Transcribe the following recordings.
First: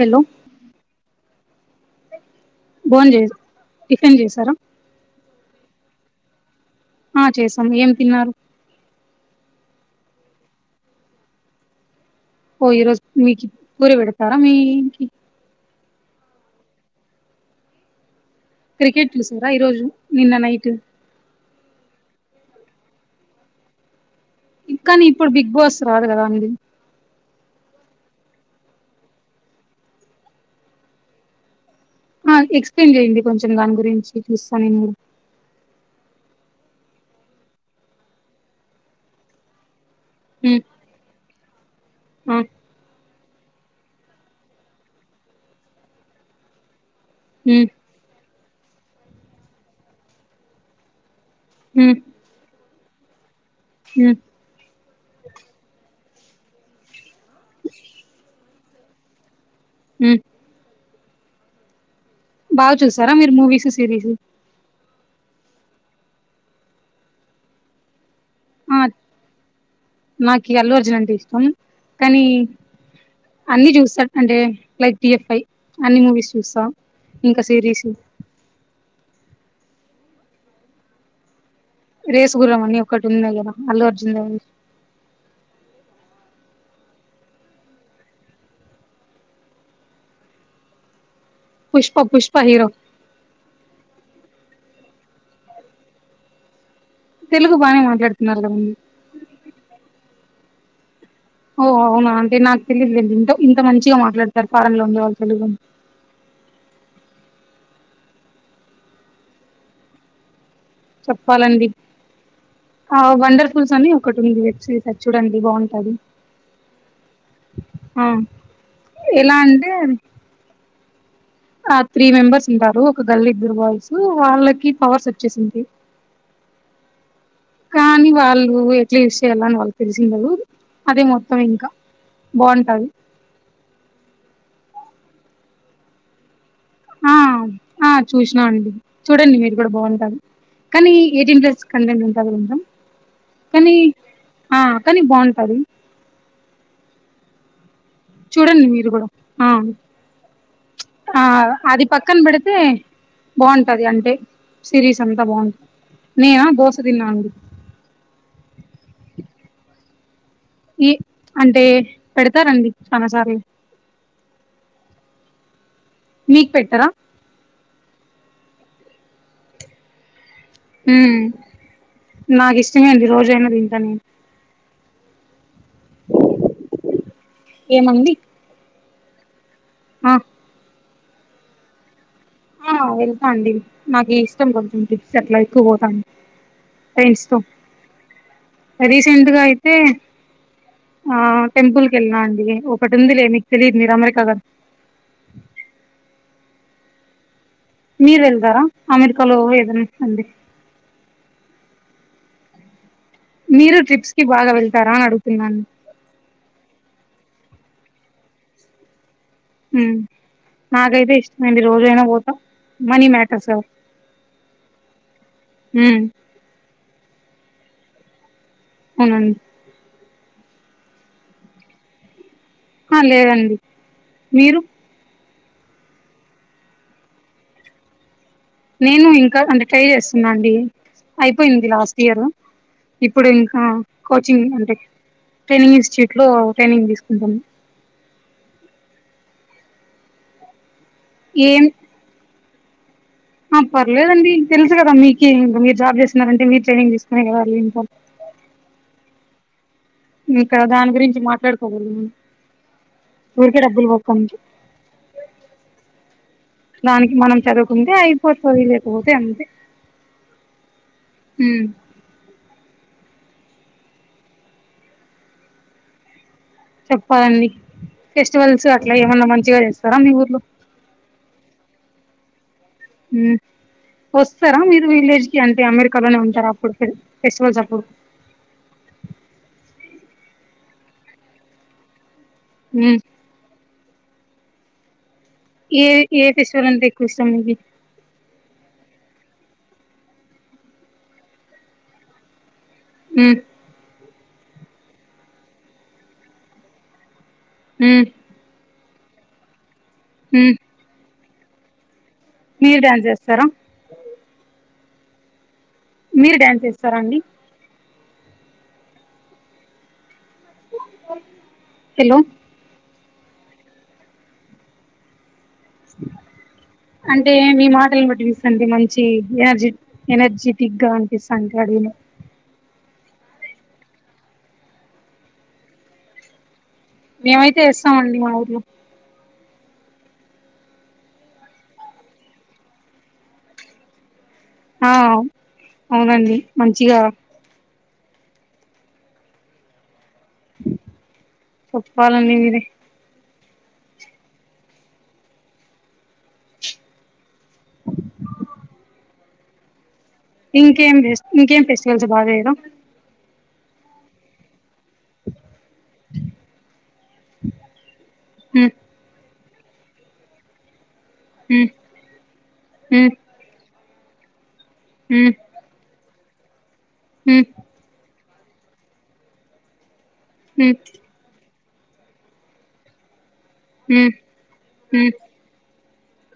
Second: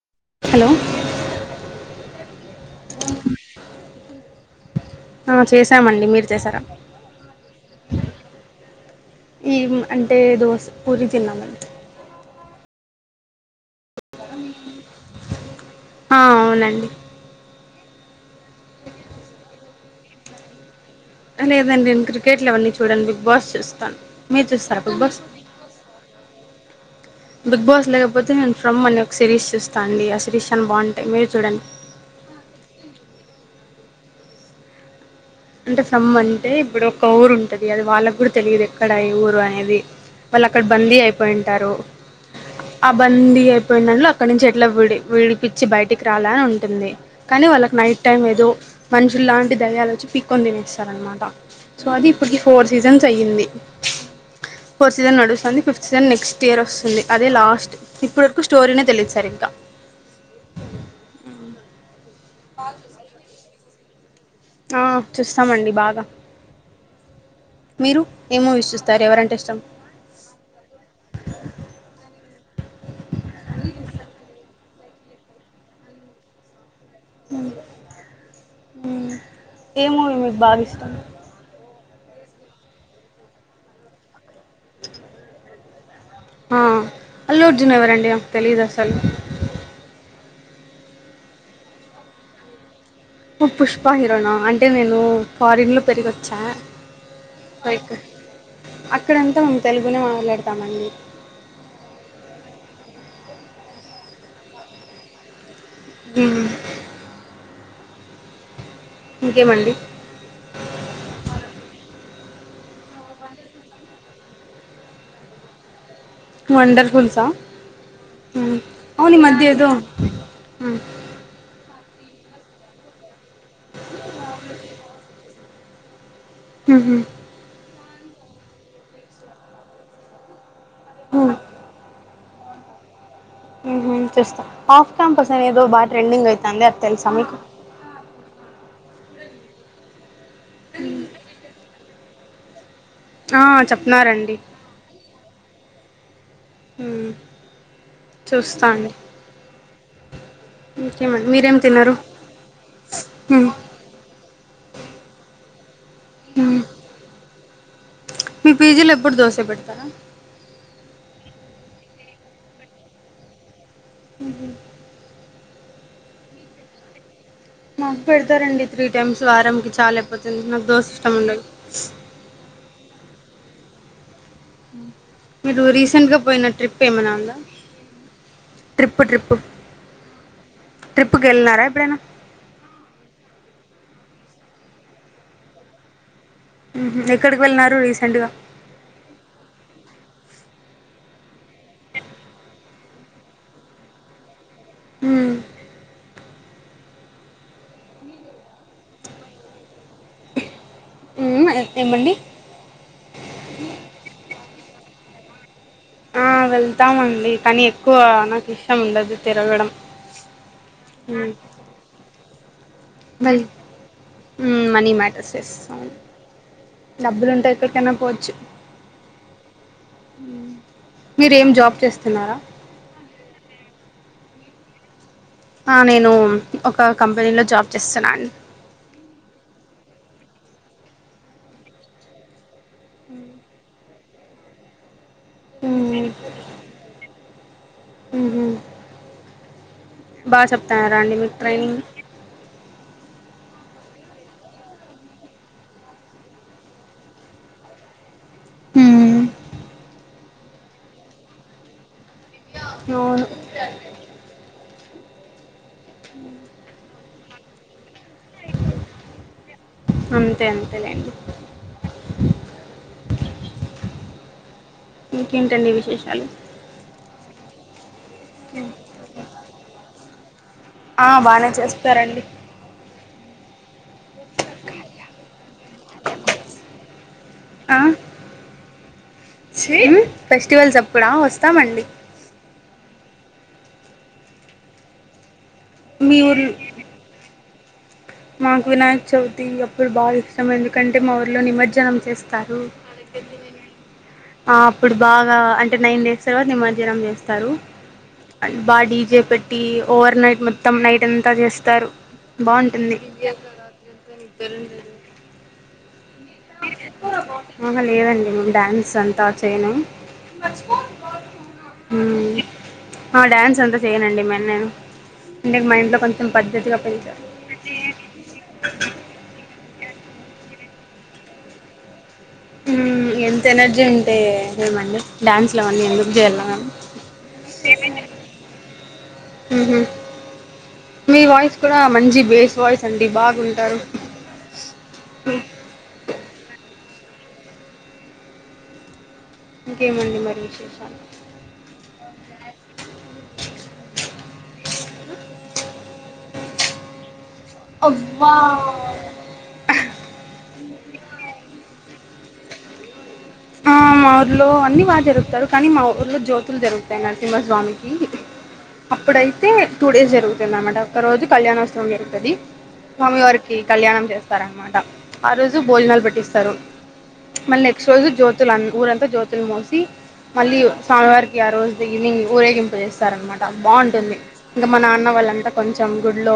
Hello hello బోన్ చే tiffin చేసారా ఆ చేశామండి మీరు చేసారా ఆ చేసాం ఏం తిన్నారు టే దోస పూరి తిన్నామండి ఓ ఈరోజు మీకు పూరి పెడతారా మీ ఆ అవునండి క్రికెట్ చూసార ఈరోజు నిన్న నైట్ లేదండి నేను క్రికెట్లు అవన్నీ చూడాను బిగ్ బాస్ చూస్తాను మీరు చూస్తారా బిగ్ ఇంకానీ బాస్ ఇప్పుడు బిగ్ బాస్ రాదు కదా అండి బిగ్ బాస్ లేకపోతే నేను ఫ్రమ్ అని ఒక సిరీస్ చూస్తా అండి ఆ సిరీస్ చాలా బావుంటాయి మీరు చూడండి ఆ ఎక్స్ప్లెయిన్ చేయ్యడి కొంచెం దాని గురించి చూస్తాను నేను అంటే ఫ్రమ్ అంటే ఇప్పుడు ఒక ఊరు ఉంటది అది వాళ్ళకి కూడా తెలియదు ఎక్కడ ఏ ఊరు అనేది వాళ్ళు ఉమ్ అక్కడ బందీ అయిపోయింటారు ఆ ఆ బందీ పోయినల్లో అక్కడ నుంచి ఎట్లా విడి విడిపించి బయటికి రాల ఉంటుంది కానీ ఉమ్ వాళ్ళకి నైట్ టైం ఏదో మనుషులు లాంటి దెయ్యాలు వచ్చి పిక్కొని తినేస్తారు అనమాట సో ఉమ్ అది ఇప్పటికి ఫోర్స్ సీజన్స్ అయ్యింది ఉమ్ ఫోర్త్ సీజన్ నడుస్తుంది ఫిఫ్త్ సీజన్ నెక్స్ట్ ఇయర్ వస్తుంది అదే లాస్ట్ ఇప్పటి వరకు స్టోరీనే తెలిదు సరిగ్గ మ్ బా చూసారా మీరు మూవీస్ సిరీస్ ఆ చూస్తామండి బాగా మీరు ఏ మూవీస్ ఆ చూస్తార ఎవరంటే ఇష్టం నాకి అల్లు అర్జున్ అంటే ఇష్టం కానీ అన్ని చూస్తా అంటే లైక్ డిఎఫ్ఐ అన్ని మూవీస్ చూస్తా ఇంకా సిరీస్ ఏ మూవీ మీకు బాగా ఇష్టం రేసుగుర్రం అని ఒకటి ఉంది కదా అల్లు అర్జున్ద ఉంది ఆ అల్లు అర్జున్ ఎవరండి నాకు తెలీదు అసలు పుష్ప పుష్ప హీరో పుష్ప హీరోనా అంటే నేను ఫారిన్ లో పెరిగి వచ్చా తెలుగు బానే లైక్ మాట్లాడుతున్నారు కదా మీరు అక్కడంతా మేము తెలుగునే మాట్లాడతామండి ఓ అవునా అంటే నాకు తెలిదుండి ఇ ఇంత మంచిగా మాట్లాడతారు ఫారన్ లో ఉండే వాళ్ళు తెలుగు మ్ ఇంకేమండి చెప్పాలండి ఆ వండర్ఫుల్స్ అని ఒకటి ఉంది వెబ్ సిరీస్ అది చూడండి బావుంటది వండర్ఫుల్సా అవును ఈ ఎలా మధ్య ఏదో అంటే మ్ ఆ త్రీ మెంబెర్స్ ఉంటారు. ఒక గర్ల్ ఇద్దరు బాయ్స్ వాళ్ళకి పవర్స్ వచ్చేసింటాయ్. మ్హు కానీ వాళ్ళు ఎట్లా యూస్ చేయ్యాల అని వాళ్ళకి తెలిసిండదు. అదే మ్మ్. మొత్తం ఇంక. బాంటది. మ్హు చూస్త. ఆఫ్ క్యాంపస్ అనేదో బా ట్రెండింగ్ అయి ఆ ఆ చూసినా అండి. చూడండి మీరు. అది కూడ బాంటది. కానీ ఎయిటీన్ ప్లస్ కంటెంట్ ఉంటది మేడం. ఆ, కానీ చెప్తున్నారండి ఆ, కానీ బాంటది. మ్మ్. చూడండి చూస్తా మీరు అండి కూడ. ఆ. ఆ ఇంకేమండి మీరేం అది తిన్నారు పక్కన పెడితే మ్మ్. బాంటది. అంటే, సిరీస్ అంతా బాగుంది. నేన మ్మ్. దోస తిన్నా అండి. మీ పీజీలో ఎప్పుడు దోసే పెడతారా? ఇ అంటే పెడతారండి. చాన సార్లు. హ మీక్ పెట్టరా? మాకు పెడతారండి త్రీ టైమ్స్ వారంకి చాలయిపో తుంది నాక్ దోస ఉమ్ ఇష్టముండదు. నాకు ఇష్టమే అండి రోజైనా తింటా నేను మీరు రీసెంట్ గా పోయిన ట్రిప్ ఏమైనా ఉందా? ఏమండి ట్రిప్పు, ట్రిప్పు. ఆ ట్రిప్కెళ్ళినార ఎప్పుడైనా? ఆ వెళ్తా అండి. నాకు ఇష్టం కొంచెం టిప్స్ అట్ల ఎక్కువ పోతా మ్హూ ఫ్రెండ్స్ తో, ఎక్కడికి వెళ్ళినారు రీసెంట్గా రీసెంట్గా అయితే, ఆ టెంపుల్కి వెళ్ళిన అండి. ఒకటుందిలే మీకు తెలీదు మీర్ అమెరికా కదా. మ్ మీరు వెళ్దారా అమెరికాలో ఏదైన్న గుడి? మ్ ఏమండి? మీరు ట్రిప్స్ కి బాగా వెళ్తారా అని అడుగుతున్నాను. ఆ వెళ్తామండి. కానీ ఎక్కువ నాకు ఇష్టం ఉండదు. తిరగడం మ్ నాకైతే ఇష్టమే అండి. రోజు అయినా పోతా. Money well. మ్యాటర్స్ కదా మనీ మ్యాటర్స్ ఎస్ అవును. ఉమ్ డబ్బులుంటే ఎక్కడికైనా పోవచ్చు అవును మీరేం జాబ్ చేస్తున్నారా? ఆ లేదండి. మీరు? ఆ నేను ఒక కంపెనీలో జాబ్ చేస్తున్నాను. నేను ఇంకా అంటే ట్రై చేస్తున్నా అండి. అయిపోయింది లాస్ట్ ఇయర్. ఇప్పుడు ఇంకా కోచింగ్. అంటే, ట్రైనింగ్ ఇన్స్టిట్యూట్ లో, ట్రైనింగ్ తీసుకుంటున్న. బా చెప్తాన్నార అండి మీకు ఏం ట్రైనింగ్? ఆ పర్లేదండి. తెలుసు కదా మీకి, ఇబ్బు మీరు జాబ్ చేస్తున్నారంటే మీరు ట్రైనింగ్ తీసుకునే కదా ఎల్లింటారు. అ ఇక్కడ దాని గురించి మాట్లాడుకోకూడదు. అవును ఊరికే డబ్బులు బోక్క అంతె. దానికి మనం చదువుకుని తె అయిపో, చదువు లేకపోతే అంతే. అంతే అంతేలేండి ఇంకేంటండి విశేషలు? పదండి, ఫెస్టివల్స్ అట్లా ఏమన్నా మంచిగా చేస్తారా మీ ఊర్లో? ఆ బానే చేస్తారండి. మ్ వస్తారా మీరు విలేజ్ కి అంటే, అమెరికాలోనే ఉంటారా అప్పుడుకెల్లీ. ఫెస్టివల్స్ అప్పుడు సేమ్ ఫెస్టివల్స్ అప్పుడా వస్తామండి హమ్ ఏ మీ ఏ ఊర్లో ఫశ్వాల అంటే ఎక్కువ ఇస్తాం మీకు మాకు వినాయక చవితి అప్పుడు బాగా ఇష్టం ఎందుకంటే మా ఊర్లో నిమజ్జనం చేస్తారు అ అప్పుడు బాగా అంటే నైన్ డేస్ తర్వాత నిమజ్జనం చేస్తారు ఉమ్ అ బా డీజే పెట్టి ఓవర్ నైట్ ఉమ్ మొత్తం నైట్ అంతా చేస్తారు మీరు బాగుంటుంది డ్యాన్స్ చేస్తారా ఎత్ర రాత్ర అంత తరుం లే మీరు డ్యాన్స్ ఇస్తారా అండి న డ్యాన్స్ అంతా చేయను హలో ఆ డ్యాన్స్ అంతా చేయనండి మరి నేను అంటే మా ఇంట్లో కొంచెం పద్ధతిగా పెంచారు అంటే మీ మాటలను బట్టి చూస్తుంటే మంచి ఎనర్జీ ఎనర్జెటిక్ గా అనిపిస్తుంటడిని ఎంత ఎనర్జీ ఉంటే మేమంీ డ్యాన్స్లోవన్నీ ఎందుకు చేయాలాము మేమైతే ఏస్తామండి మా ఊర్లో ఆహ మీ వాయిస్ కూడా మంచి బేస్ వాయిస్ అండి బాగుంటారు ఆ అవునండి మంచిగా ఇంకేమండి మరి విశేషాలు చెప్పాలంటే మీరే అబ్బా ఇంకేం ఇంకేం ఫెస్టివల్స్ బాగా చేయరా ఆ ఊర్లు లో అన్ని బాగా జరుగుతాారు కానీ మా ఊర్లో జ్యోతులు జరుగుతాయి నరసింహస్వామికి హ్మ్ అప్పుడైతే అయితే టూ డేస్ జరుగుతుంది అనమాట ఒక రోజు హ్మ్ కళ్యాణోత్సవం జరుగుతుంది హ్మ్ స్వామి వారికి కళ్యాణం చేస్తారనమాట ఆ హ్మ్ రోజు భోజనాలు పెట్టిస్తారు హ్మ్ మళ్ళీ నెక్స్ట్ రోజు జ్యోతులు ఊరంతా జ్యోతులు మోసి మళ్ళీ హ్మ్ స్వామివారికి ఆ రోజు ఈనింగ్ ఊరేగింపు చేస్తారనమాట హ్మ్ బాగుంటుంది ఇంకా మన అన్న హ్మ్ వాళ్ళంతా కొంచెం కొంచెం గుడ్లో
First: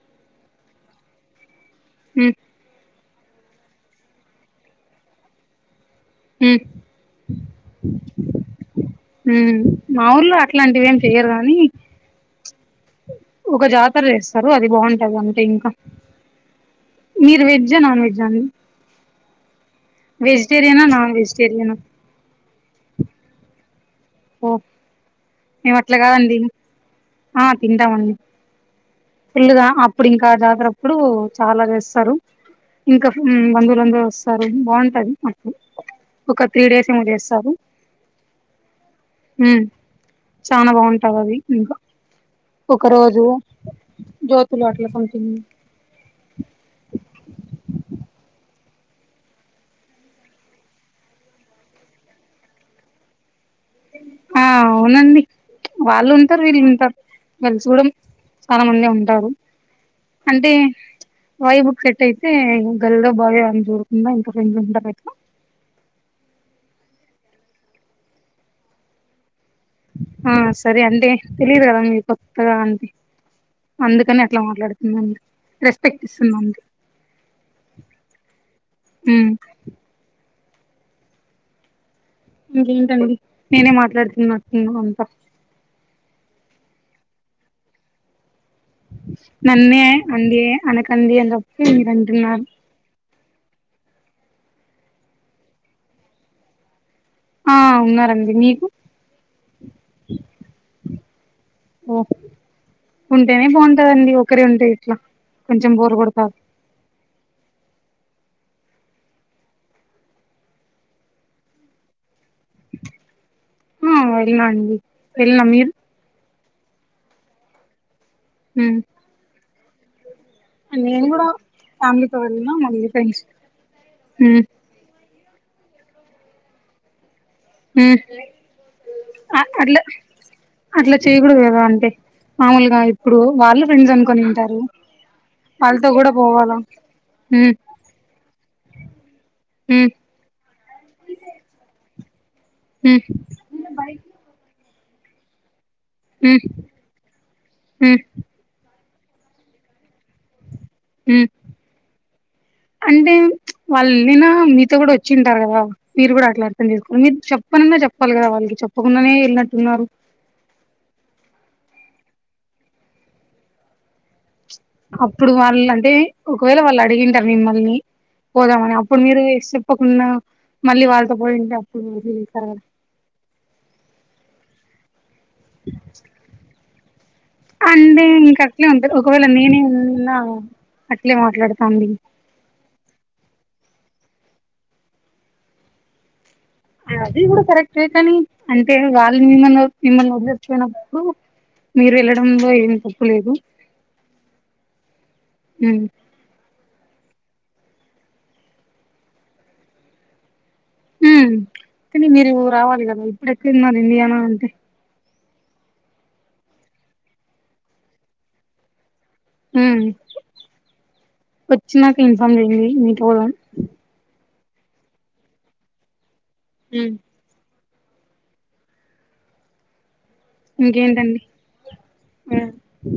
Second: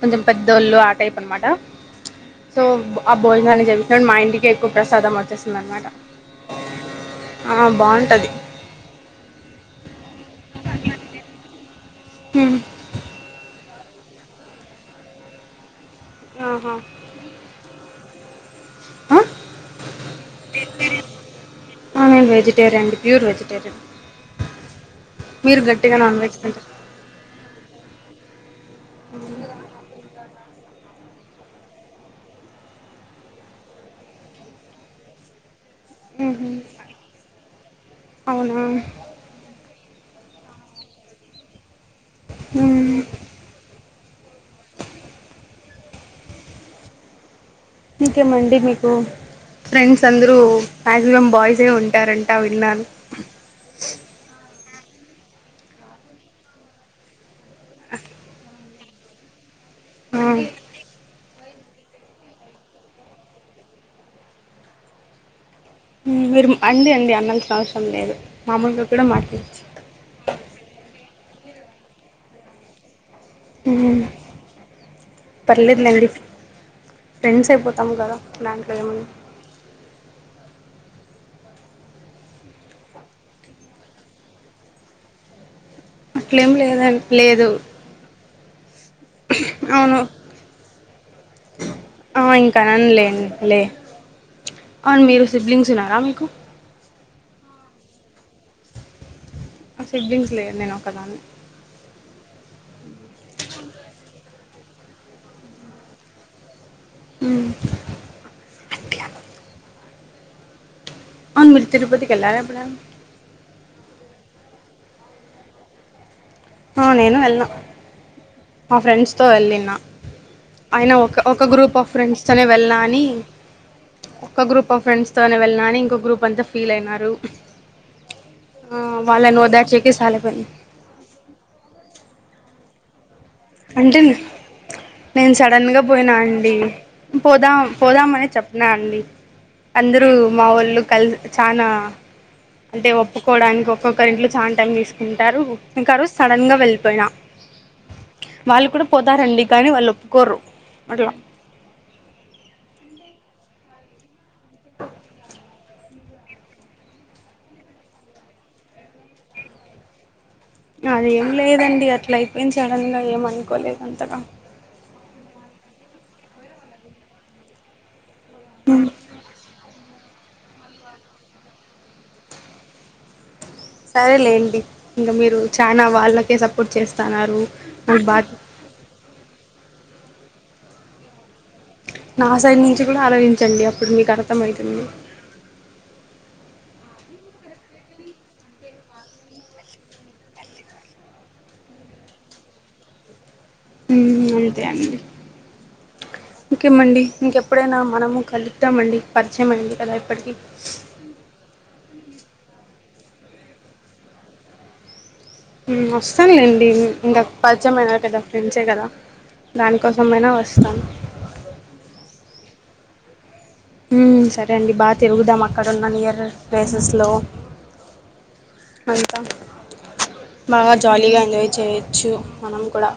కొంచెం పెద్దోళ్ళు ఆ టైప్ అనమాట హ్మ్ సో ఆ భోజనాన్ని చెపినప్పుడు మా ఇంటికే ఎక్కువ ప్రసాదం వచ్చేస్తుంది అనమాట అ ఆ బాగుంటది ఉ మా ఊర్లో అట్లాంటివిేం చెయ్యరు గాని ఒక జాతర చేస్తారు అది బాగుంటది అంటే ఇంకా ఆహా మీరు వెజ్ నాన్ వెజ్ అని వెజిటేరియనా నాన్ వెజిటేరియనా టేరి అయండి ప్యూర్ వెజిటేరియన్ ఓ మీరు మేము గట్టిగా అట్లా నాన్ వెజ్ కాదండి తింటారు ఆ తింటామండి అ ఇప్పుడు చాలా వేస్తారు ఇంకా బంధువులుందరూ వస్తారు బాగుంటది మాడు ఒక త్రీ డేస్ ఏమ చేస్తారు అవునా చాల బాగుంటావు అవి ఇంకా ఒక రోజు జోతుల వాట్ల సథింగ్ ఇంకేమండి మీకు ఫ్రెండ్స్ అందరూ మాక్సిమం బాయ్స్ే ఉంటారంట విన్నాను ఆ అవునండి వాళ్ళు ఉంటారు వీళ్ళు ఉంటారు కలుసుకోవడం చాలా మంది ఉంటారు అంటే వాలీవుడ్ సెట్ అయితే గల్లో బాగా చూరుకుందా ఇంంత రజ ఉంటారు అయితే మీరు అండి అండి అన్నాల్సిన అవసరం లేదు మా అమలుగాారు కూడా మాట్లాచ్చు ఆ సరే అంటే తెలియదు కదా మీకు కొత్తగా అంతే అందుకని అట్లా మాట్లాడుతుందండి రెస్పెక్ట్ పర్లేదులేండి ఇస్తుందండి ఫ్రెండ్స్ అయిపోతాము కదా దాంట్లో ఏముంది ఉమ్ ఇంకేంటండి నేనే మాట్లాడుతున్నట్టున్నా అంతా ఏం లేదు లేదు నన్నేే అవును అండి అనక ఆ ఇంకానండి లేండి లే అవును మేరు సిబ్లింగ్ స్ ఉన్నారా మీకు ఆ ఉన్నారండి మీకు ఆ సిబ్లింగ్స్ లేరు నేను ఒక్క దాన్ని ఓ ఉంటేనే బాగుంటదండి ఒకరి ఉంటే ఎట్లా కొంచెం బోరు కొడతది ఉం అవును మీరు తిరుపతి కి వెళ్ళారా ఎప్పుడయిన ఉం వెల్నా అండి వెళ్నా మీరు ఆ నేను వెల్న మా ఉమ్ ఫ్రెండ్స్ తో వెళ్ళిన ఆయన నేను ఒక కూడా ఒక గ్రూప్ ఆఫ్ ఫ్యామిలీతో ఫ్రెండ్స్ తోనే వెళ్ళినా వెల్లా మళ్ళీ ని ఫ్రెండ్స్ ఉమ్ ఒక గ్రూప్ ఆఫ్ ఫ్రెండ్స్ తోనే వెల్లి నా అని ఇంకో గ్రూప్ అంతా ఫీల్ అయినారు హమ్ ఆ వాళ్ళని ఆ అట్లా ఓదార్చేకి సాలిపోయింది అట్లా చేయకూడదు కదా అంటే మామూలుగా ఇప్పుడు వాళ్ళు ఫ్రెండ్స్ అంటే అనుకునింటారు నేను సడన్ గా పోయినా అండి ఉమ్ పోదాం పోదామ అనే చెప్ప నా అండి ఉమ్ అందరూ మా వాళ్ళు కలి చానా అంటే ఉమ్ ఒప్పుకోడానికి ఒక్కొక్కరి ఇంట్లో చాలా టైం తీసుకుంటారు ఇంకా ఆ రోజు ఉమ్ సడన్గా వెళ్ళిపోయినా ఉమ్ వాళ్ళు కూడా పోతారండి కానీ వాళ్ళు ఒప్పుకోరు అట్లా ఉం అంటే వా వేళ్ళిన మీతో కూడా వచ్చింటారు కదా మీరు కూడా అట్లా అర్థం చేసుకున్నారు మీరు చెప్పనున్నా చెప్పాలి కదా వాళ్ళకి చెప్పకుండానే వెళ్ళినట్టున్నారు అదేం లేదండి అట్లా అయిపోయింది సడన్ గా ఏమనుకోలేదు అంతగా అప్పుడు వాళ్ళు అంటే ఒకవేళ వాళ్ళు అడిగింటారు మిమ్మల్ని పోదామని అప్పుడు మీరు చెప్ప ఉన్న మళ్ళీ వాళ్ళతో పోయింటిే అప్పుడుస్తారు [unintelligible] సరే లేండి ఇంగ మీరు చాన వాళ్ళకే సపోర్ట్ చేస్తన్నారు అంటే మీరు నా అట్లే మాట్లాడుతు నా సైడ్ నుంచి కూడా ఆలోచించండి అప్పుడు మీకు అర్థం అయితుంది అది కూడా కరెక్టే కానీ అంటే వాళ్ళని మిమ్మల్ని మిమ్మల్ని వదిలేసిపోయినప్పుడు మీరు వెళ్ళడంలో ఏం తప్పు లేదు ఉం అంతే అండి ఉమ్ ఇంకేమండి ఇంకెప్పుడైనా మనము కలుద్దామండి పరిచయం అయింది కదా ఇప్పటికీ కాని మీరు రావాలి కదా ఇప్పుడు ఎక్కడున్నారు ఇండియా నా అంటే ఉం వస్తది లేండి ఇంకా పరిచయమైన కదా ఫ్రెండ్సే కదా ఉం దానికోసమైనా వస్తాను వచ్చినాక ఇన్ఫామ్ చేయండి మీతో ఉం సరే అండి బాగా తిరుగుదాం అక్కడున్న నియర్ ఉమ్ ప్లేసెస్లో అంతా బాగా జాలీగా ఇంకేంటండి ఎంజాయ్ చేయొచ్చు ఆ మనం కూడా